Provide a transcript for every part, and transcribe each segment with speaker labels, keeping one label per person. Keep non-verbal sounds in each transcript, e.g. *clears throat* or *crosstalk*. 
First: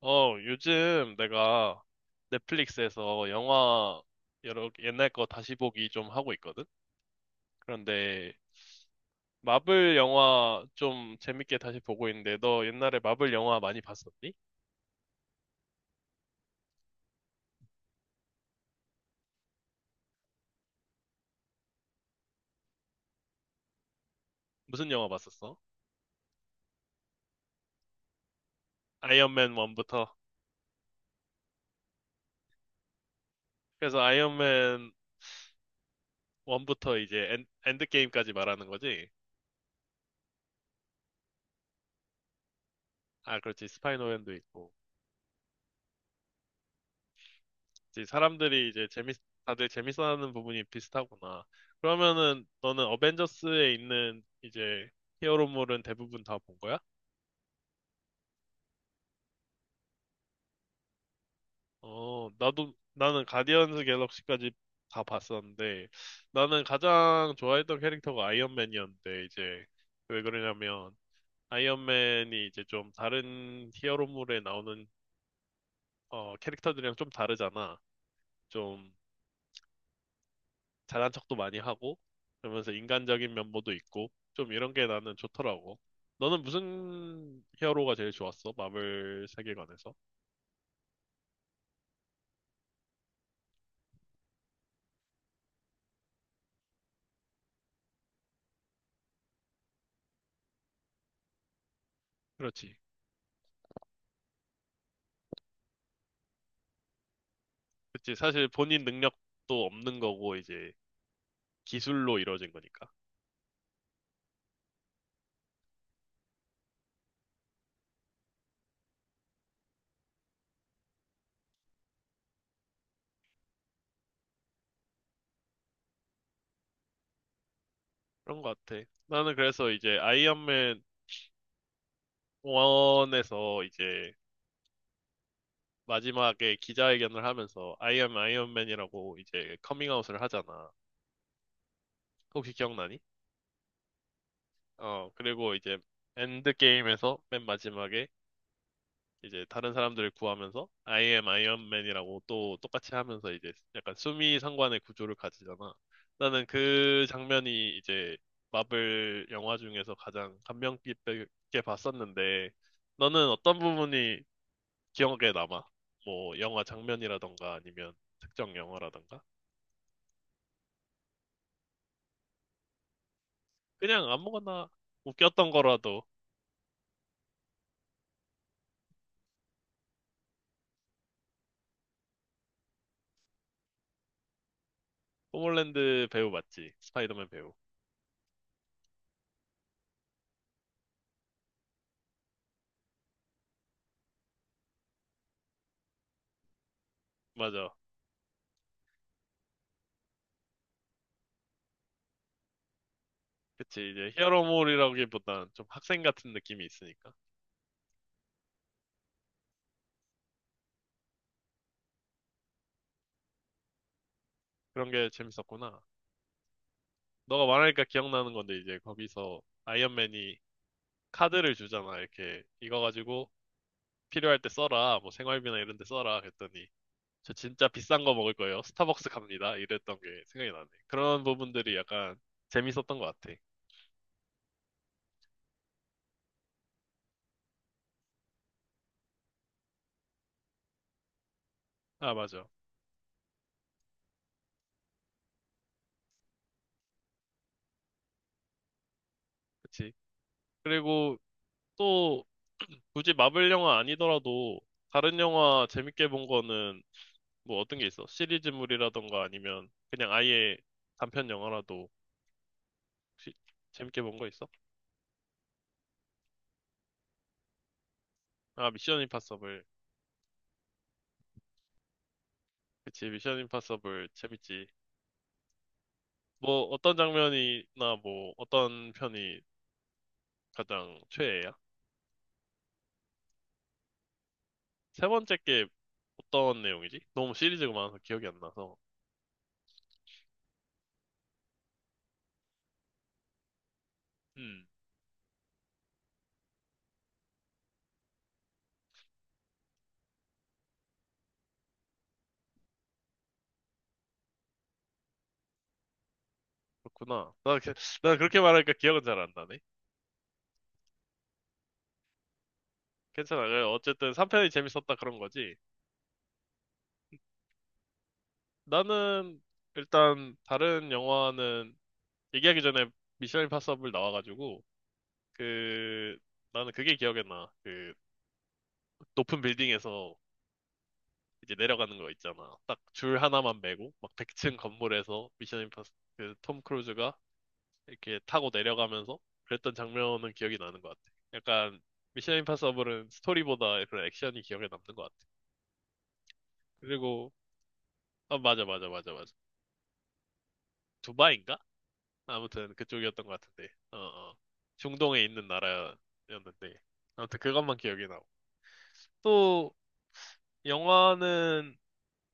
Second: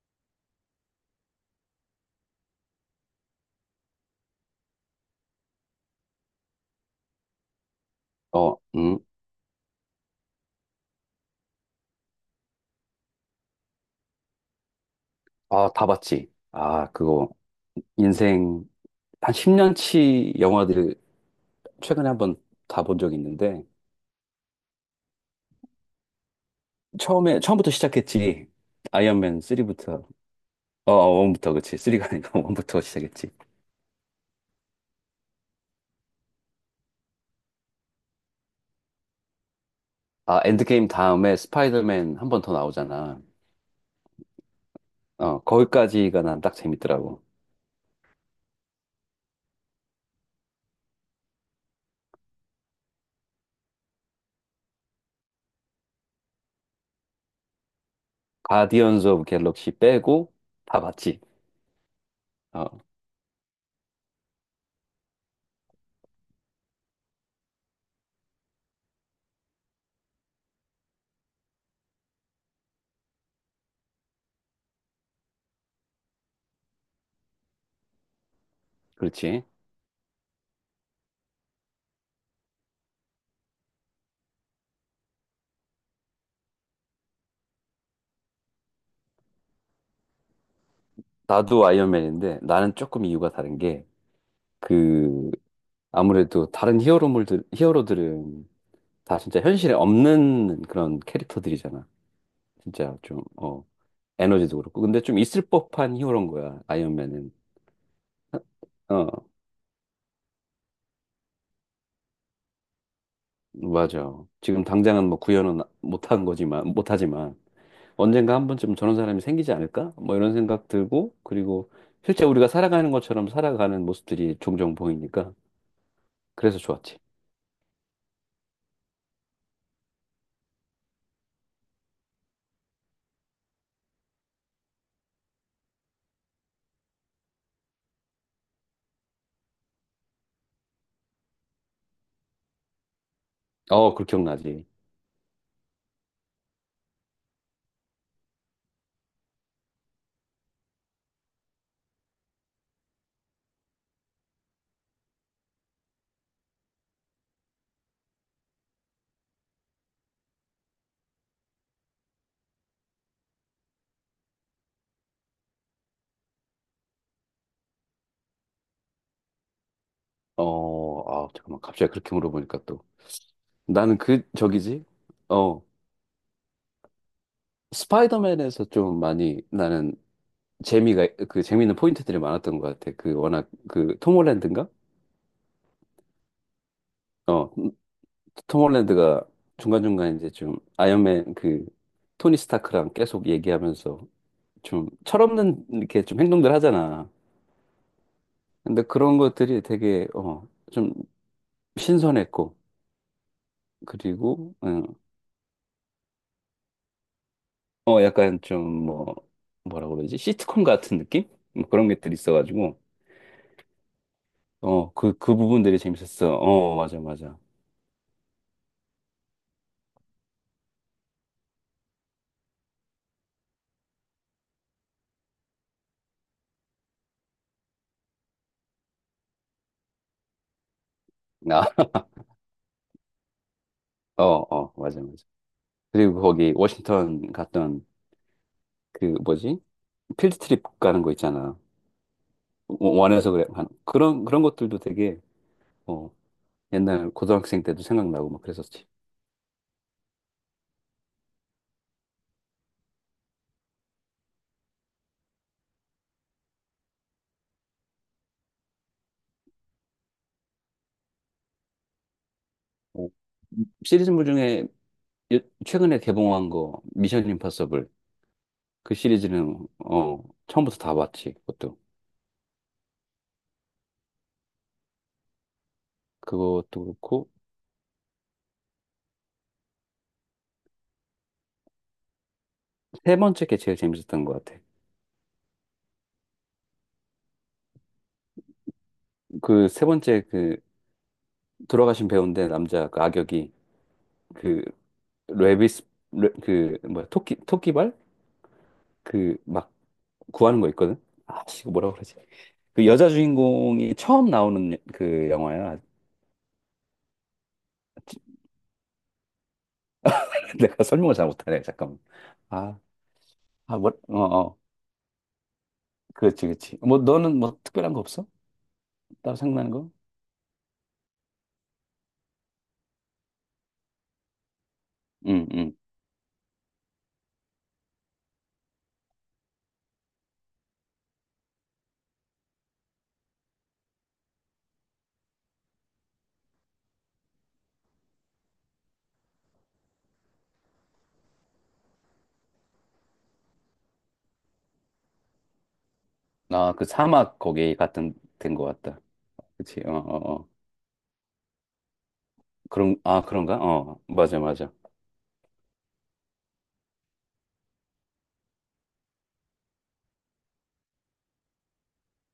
Speaker 1: 요즘 내가 넷플릭스에서 영화 여러 옛날 거 다시 보기 좀 하고 있거든? 그런데
Speaker 2: 어, 음,
Speaker 1: 마블 영화 좀 재밌게 다시 보고 있는데 너 옛날에 마블 영화 많이 봤었니?
Speaker 2: 아, 다 봤지. 아, 그거, 인생, 한 10년치 영화들을 최근에 한번 다 본 적이 있는데,
Speaker 1: 무슨 영화 봤었어?
Speaker 2: 처음부터 시작했지. 아이언맨
Speaker 1: 아이언맨
Speaker 2: 3부터,
Speaker 1: 1부터.
Speaker 2: 부터 그치. 3가 아니고 *laughs* 1부터 시작했지.
Speaker 1: 그래서 아이언맨 1부터 이제 엔드게임까지 말하는 거지?
Speaker 2: 아, 엔드게임 다음에 스파이더맨 한 번 더 나오잖아.
Speaker 1: 아, 그렇지. 스파이노맨도 있고.
Speaker 2: 거기까지가 난 딱 재밌더라고.
Speaker 1: 이제 사람들이 이제 다들 재밌어하는 부분이 비슷하구나. 그러면은 너는 어벤져스에 있는 이제 히어로물은 대부분 다 본 거야?
Speaker 2: 가디언즈 오브 갤럭시 빼고 다 봤지.
Speaker 1: 나도,
Speaker 2: 어,
Speaker 1: 나는 가디언즈 갤럭시까지 다 봤었는데, 나는 가장 좋아했던 캐릭터가 아이언맨이었는데, 이제, 왜 그러냐면, 아이언맨이 이제 좀 다른 히어로물에 나오는, 캐릭터들이랑 좀 다르잖아. 좀
Speaker 2: 그렇지.
Speaker 1: 잘난 척도 많이 하고 그러면서 인간적인 면모도 있고 좀 이런 게 나는 좋더라고. 너는 무슨 히어로가 제일 좋았어? 마블 세계관에서?
Speaker 2: 나도 아이언맨인데, 나는 조금 이유가 다른 게, 그 아무래도 다른 히어로물들, 히어로들은 다 진짜 현실에 없는 그런 캐릭터들이잖아.
Speaker 1: 그렇지.
Speaker 2: 진짜 좀, 에너지도 그렇고. 근데 좀 있을 법한 히어로인 거야, 아이언맨은.
Speaker 1: 그렇지. 사실 본인 능력도
Speaker 2: 어,
Speaker 1: 없는 거고 이제 기술로 이루어진 거니까.
Speaker 2: 맞아. 지금 당장은 뭐 구현은 못하지만, 언젠가 한 번쯤 저런 사람이 생기지 않을까? 뭐 이런 생각 들고, 그리고 실제 우리가 살아가는 것처럼 살아가는 모습들이 종종 보이니까, 그래서 좋았지.
Speaker 1: 그런 것 같아. 나는 그래서 이제 아이언맨 1에서 이제 마지막에 기자회견을 하면서 I am 아이언맨이라고 이제 커밍아웃을 하잖아. 혹시 기억나니?
Speaker 2: 그 기억나지.
Speaker 1: 그리고 이제 엔드게임에서 맨 마지막에 이제 다른 사람들을 구하면서 I am 아이언맨이라고 또 똑같이 하면서 이제 약간 수미 상관의 구조를 가지잖아. 나는 그 장면이 이제 마블 영화 중에서 가장 감명 깊게 봤었는데 너는 어떤 부분이 기억에 남아? 뭐 영화 장면이라던가 아니면 특정 영화라던가?
Speaker 2: 잠깐만. 갑자기 그렇게 물어보니까 또. 나는
Speaker 1: 그냥
Speaker 2: 그,
Speaker 1: 아무거나
Speaker 2: 저기지?
Speaker 1: 웃겼던
Speaker 2: 어,
Speaker 1: 거라도
Speaker 2: 스파이더맨에서 좀 많이 나는 재미가 그 재미있는 포인트들이 많았던 것 같아. 그 워낙 그 톰 홀랜드인가?
Speaker 1: 톰홀랜드 배우 맞지? 스파이더맨
Speaker 2: 어,
Speaker 1: 배우.
Speaker 2: 톰 홀랜드가 중간중간 이제 좀 아이언맨 그 토니 스타크랑 계속 얘기하면서 좀 철없는 이렇게 좀 행동들 하잖아.
Speaker 1: 맞아.
Speaker 2: 근데 그런 것들이 되게 좀 신선했고
Speaker 1: 그치, 이제
Speaker 2: 그리고 응,
Speaker 1: 히어로물이라기보단 좀 학생 같은 느낌이 있으니까.
Speaker 2: 약간 좀 뭐라고 그러지? 시트콤 같은 느낌? 뭐 그런 것들이 있어가지고
Speaker 1: 그런 게
Speaker 2: 그 부분들이
Speaker 1: 재밌었구나.
Speaker 2: 재밌었어. 맞아, 맞아.
Speaker 1: 너가 말하니까 기억나는 건데 이제 거기서 아이언맨이 카드를 주잖아. 이렇게 이거 가지고 필요할 때 써라. 뭐 생활비나 이런 데 써라. 그랬더니 저 진짜 비싼 거 먹을 거예요. 스타벅스 갑니다. 이랬던 게 생각이 나네. 그런
Speaker 2: 아,
Speaker 1: 부분들이 약간 재밌었던 것 같아.
Speaker 2: 맞아, 맞아. 그리고 거기 워싱턴 갔던 그 뭐지? 필드 트립 가는 거 있잖아.
Speaker 1: 아, 맞아.
Speaker 2: 원해서 그래. 그런, 그런 것들도 되게, 어, 옛날 고등학생 때도 생각나고 막 그랬었지.
Speaker 1: 그치. 그리고 또 *clears throat* 굳이 마블 영화 아니더라도 다른 영화 재밌게 본 거는 뭐 어떤 게 있어? 시리즈물이라던가 아니면 그냥 아예 단편 영화라도
Speaker 2: 어,
Speaker 1: 혹시 재밌게 본
Speaker 2: 시리즈물
Speaker 1: 거 있어?
Speaker 2: 중에 요- 최근에 개봉한 거, 미션 임파서블.
Speaker 1: 아,
Speaker 2: 그
Speaker 1: 미션 임파서블.
Speaker 2: 시리즈는, 처음부터 다 봤지, 그것도.
Speaker 1: 그치, 미션 임파서블 재밌지. 뭐
Speaker 2: 그것도
Speaker 1: 어떤
Speaker 2: 그렇고,
Speaker 1: 장면이나 뭐 어떤 편이 가장 최애야?
Speaker 2: 세 번째 게 제일 재밌었던 것 같아.
Speaker 1: 세 번째 게 어떤 내용이지? 너무 시리즈가 많아서 기억이 안 나서.
Speaker 2: 그 세 번째 그, 돌아가신 배우인데, 남자 그 악역이, 그
Speaker 1: 음,
Speaker 2: 레비스 그 뭐야 토끼발 그 막 구하는 거 있거든. 아 씨, 이거 뭐라 그러지? 그 여자 주인공이 처음 나오는 그 영화야.
Speaker 1: 그렇구나. 나 그렇게
Speaker 2: *laughs*
Speaker 1: 말하니까 기억은 잘 안 나네.
Speaker 2: 내가 설명을 잘 못하네. 잠깐만. 아,
Speaker 1: 괜찮아. 그래,
Speaker 2: 아, 뭐,
Speaker 1: 어쨌든
Speaker 2: 어,
Speaker 1: 3편이
Speaker 2: 어.
Speaker 1: 재밌었다 그런 거지.
Speaker 2: 그렇지, 그렇지. 뭐 너는 뭐 특별한 거 없어? 따로
Speaker 1: 나는
Speaker 2: 생각나는 거?
Speaker 1: 일단 다른 영화는 얘기하기 전에 미션 임파서블 나와가지고
Speaker 2: 응, 응.
Speaker 1: 그 나는 그게 기억에 나. 그 높은 빌딩에서 이제 내려가는 거 있잖아. 딱 줄 하나만 메고 막 100층 건물에서 미션 임파서블 그톰 크루즈가 이렇게 타고 내려가면서 그랬던 장면은 기억이 나는 것 같아. 약간 미션 임파서블은 스토리보다 그런 액션이 기억에 남는 것 같아.
Speaker 2: 아, 그
Speaker 1: 그리고
Speaker 2: 사막 거기 같은
Speaker 1: 아,
Speaker 2: 된
Speaker 1: 맞아,
Speaker 2: 거
Speaker 1: 맞아,
Speaker 2: 같다.
Speaker 1: 맞아, 맞아.
Speaker 2: 그렇지. 어, 어, 어.
Speaker 1: 두바이인가? 아무튼
Speaker 2: 그런 아
Speaker 1: 그쪽이었던 것
Speaker 2: 그런가?
Speaker 1: 같은데. 어, 어.
Speaker 2: 맞아, 맞아.
Speaker 1: 중동에 있는 나라였는데 아무튼 그것만 기억이 나고. 또 영화는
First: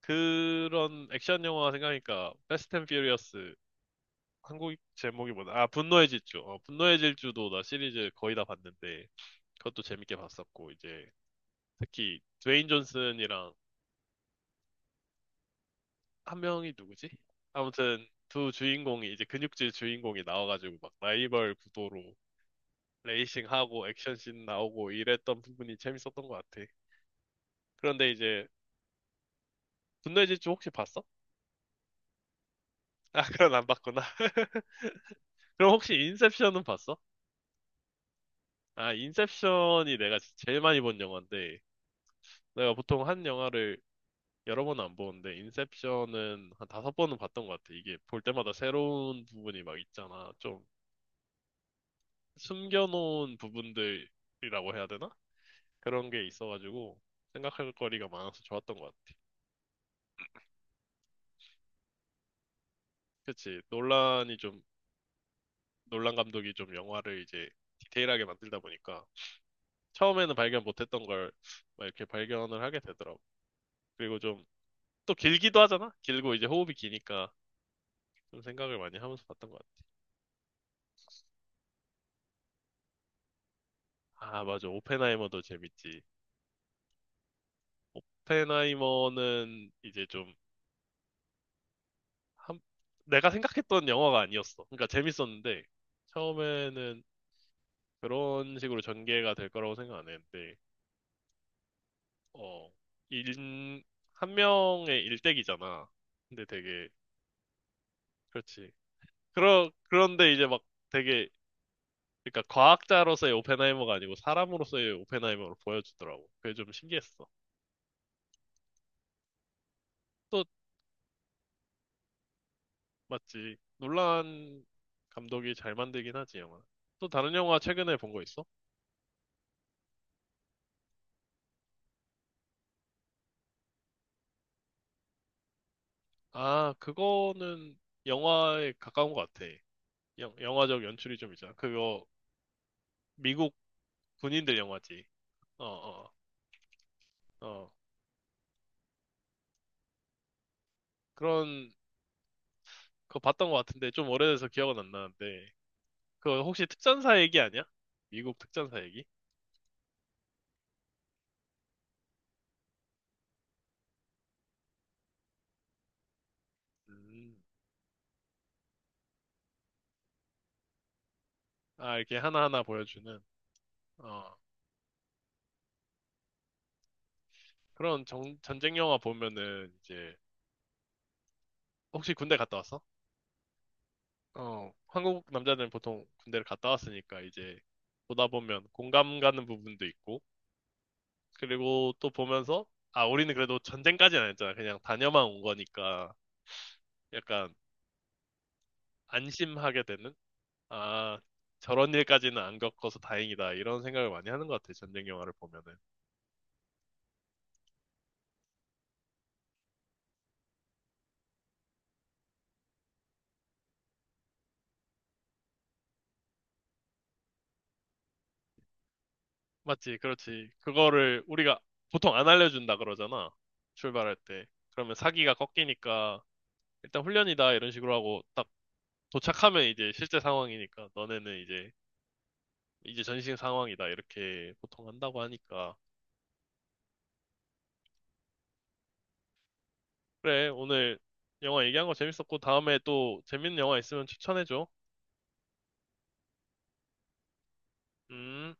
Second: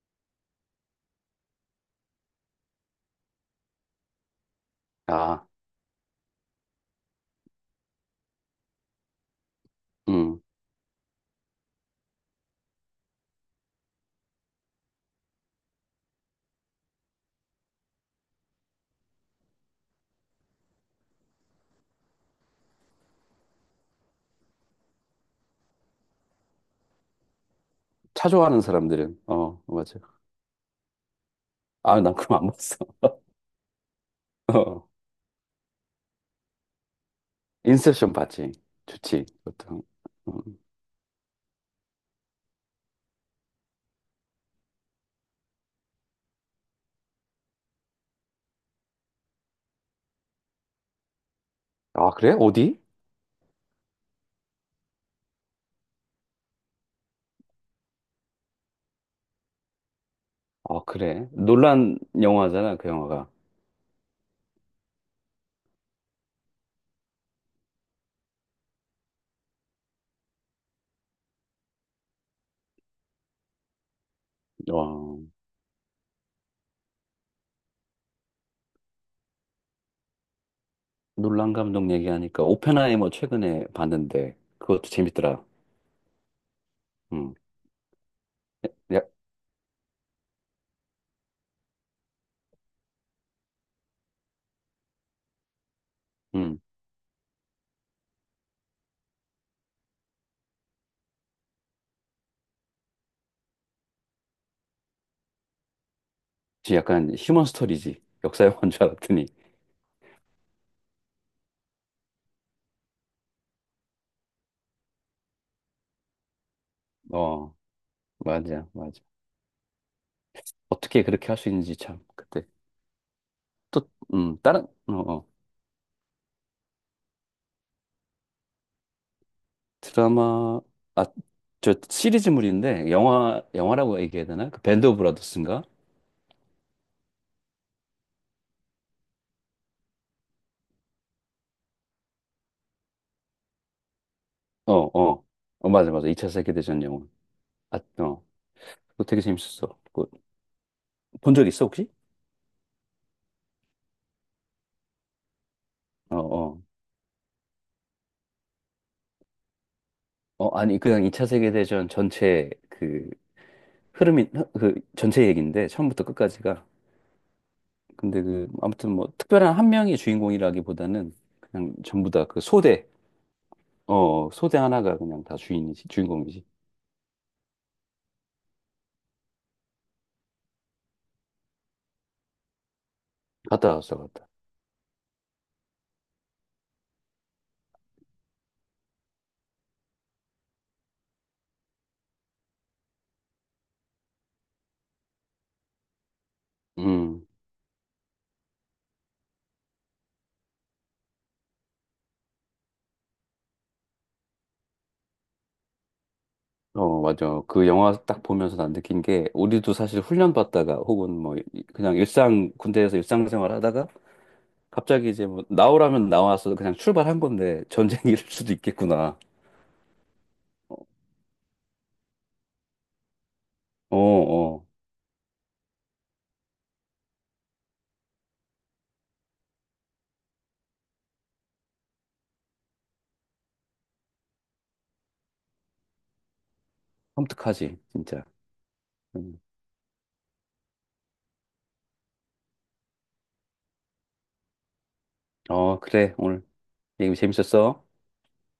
Speaker 1: 그런 액션 영화 생각하니까 패스트 앤 퓨리어스 한국 제목이
Speaker 2: 아,
Speaker 1: 뭐다아 분노의 질주. 분노의 질주도 나 시리즈 거의 다 봤는데 그것도 재밌게
Speaker 2: 음.
Speaker 1: 봤었고 이제 특히 드웨인 존슨이랑 한 명이 누구지? 아무튼 두 주인공이 이제 근육질 주인공이 나와가지고 막 라이벌 구도로 레이싱하고 액션씬 나오고 이랬던 부분이 재밌었던 것 같아. 그런데
Speaker 2: 차
Speaker 1: 이제
Speaker 2: 좋아하는 사람들은 맞아.
Speaker 1: 분노의 질주 혹시 봤어?
Speaker 2: 아, 난 그럼 안 봤어.
Speaker 1: 아, *laughs* 그건 안 봤구나.
Speaker 2: *laughs*
Speaker 1: *laughs*
Speaker 2: 어.
Speaker 1: 그럼 혹시 인셉션은 봤어?
Speaker 2: 인셉션 봤지?
Speaker 1: 아,
Speaker 2: 좋지. 그것도.
Speaker 1: 인셉션이 내가
Speaker 2: 음.
Speaker 1: 제일 많이 본 영화인데 내가 보통 한 영화를 여러 번은 안 보는데 인셉션은 한 다섯 번은 봤던 것 같아. 이게 볼 때마다 새로운 부분이 막 있잖아. 좀
Speaker 2: 아, 그래? 어디?
Speaker 1: 숨겨놓은 부분들이라고 해야 되나? 그런 게 있어가지고 생각할 거리가 많아서 좋았던 것 같아.
Speaker 2: 아, 그래. 놀란 영화잖아, 그 영화가.
Speaker 1: 그치. 논란 감독이 좀 영화를 이제 디테일하게 만들다 보니까 처음에는 발견 못했던 걸 막 이렇게 발견을 하게 되더라고. 그리고 좀
Speaker 2: 와,
Speaker 1: 또 길기도 하잖아? 길고 이제 호흡이 기니까 좀 생각을 많이 하면서 봤던 것 같아.
Speaker 2: 놀란 감독 얘기하니까 오펜하이머 최근에 봤는데
Speaker 1: 아, 맞아.
Speaker 2: 그것도
Speaker 1: 오펜하이머도
Speaker 2: 재밌더라.
Speaker 1: 재밌지.
Speaker 2: 음. 야,
Speaker 1: 오펜하이머는 이제 좀 한- 내가 생각했던 영화가 아니었어. 그러니까 재밌었는데
Speaker 2: 음.
Speaker 1: 처음에는 그런 식으로 전개가 될 거라고 생각 안 했는데 어, 일, 한 명의 일대기잖아. 근데
Speaker 2: 지
Speaker 1: 되게
Speaker 2: 약간 휴먼 스토리지. 역사 영화인
Speaker 1: 그렇지.
Speaker 2: 줄 알았더니.
Speaker 1: 그런데 이제 막 되게 그러니까 과학자로서의 오펜하이머가 아니고 사람으로서의 오펜하이머로 보여주더라고. 그게 좀 신기했어.
Speaker 2: 어, 맞아, 맞아.
Speaker 1: 또
Speaker 2: 어떻게 그렇게 할 수 있는지 참 그때.
Speaker 1: 맞지.
Speaker 2: 또,
Speaker 1: 놀란
Speaker 2: 다른 어, 어.
Speaker 1: 감독이 잘 만들긴 하지 영화. 또 다른 영화 최근에 본 거 있어?
Speaker 2: 드라마 아, 저 시리즈물인데 영화라고 얘기해야 되나? 그 밴드 오브 브라더스인가?
Speaker 1: 아, 그거는 영화에 가까운 것 같아. 영화적 연출이 좀 있잖아. 그거 미국 군인들
Speaker 2: 어,
Speaker 1: 영화지.
Speaker 2: 어.
Speaker 1: 어,
Speaker 2: 맞아, 맞아.
Speaker 1: 어,
Speaker 2: 2차 세계대전 영화.
Speaker 1: 어.
Speaker 2: 아, 어. 그거 되게 재밌었어. 그거 본 적 있어,
Speaker 1: 그런
Speaker 2: 혹시?
Speaker 1: 거 봤던 것 같은데 좀 오래돼서 기억은 안 나는데
Speaker 2: 어,
Speaker 1: 그거
Speaker 2: 어.
Speaker 1: 혹시 특전사 얘기 아니야? 미국 특전사 얘기?
Speaker 2: 어, 아니, 그냥 2차 세계대전 전체 그 흐름이, 그 전체 얘기인데, 처음부터 끝까지가.
Speaker 1: 음.
Speaker 2: 근데 그, 아무튼 뭐, 특별한 한 명이 주인공이라기보다는 그냥
Speaker 1: 아,
Speaker 2: 전부
Speaker 1: 이렇게
Speaker 2: 다 그
Speaker 1: 하나하나
Speaker 2: 소대,
Speaker 1: 보여주는
Speaker 2: 어, 어.
Speaker 1: 어.
Speaker 2: 소대 하나가 그냥 다 주인공이지.
Speaker 1: 그런 전쟁 영화 보면은 이제 혹시 군대 갔다 왔어?
Speaker 2: 갔다 왔어, 갔다.
Speaker 1: 어. 한국 남자들은 보통 군대를 갔다 왔으니까 이제 보다 보면 공감 가는 부분도 있고 그리고 또 보면서, 아, 우리는 그래도 전쟁까지는 안 했잖아. 그냥 다녀만 온 거니까
Speaker 2: 음.
Speaker 1: 약간 안심하게 되는? 아, 저런 일까지는 안 겪어서 다행이다. 이런 생각을 많이 하는 것 같아. 전쟁 영화를 보면은.
Speaker 2: 맞아. 그 영화 딱 보면서 난 느낀 게, 우리도 사실 훈련 받다가, 혹은 뭐, 그냥 일상, 군대에서 일상생활 하다가, 갑자기 이제 뭐 나오라면 나와서 그냥 출발한 건데 전쟁일 *laughs* 수도 있겠구나.
Speaker 1: 맞지, 그렇지. 그거를 우리가 보통 안 알려준다 그러잖아.
Speaker 2: 어,
Speaker 1: 출발할 때.
Speaker 2: 어.
Speaker 1: 그러면 사기가 꺾이니까 일단 훈련이다. 이런 식으로 하고 딱 도착하면 이제 실제 상황이니까 너네는 이제 전신 상황이다. 이렇게 보통 한다고 하니까.
Speaker 2: 섬뜩하지, 진짜. 음.
Speaker 1: 그래, 오늘 영화 얘기한 거 재밌었고, 다음에 또 재밌는 영화 있으면 추천해줘.
Speaker 2: 어, 그래. 오늘 얘기 재밌었어.
Speaker 1: 음.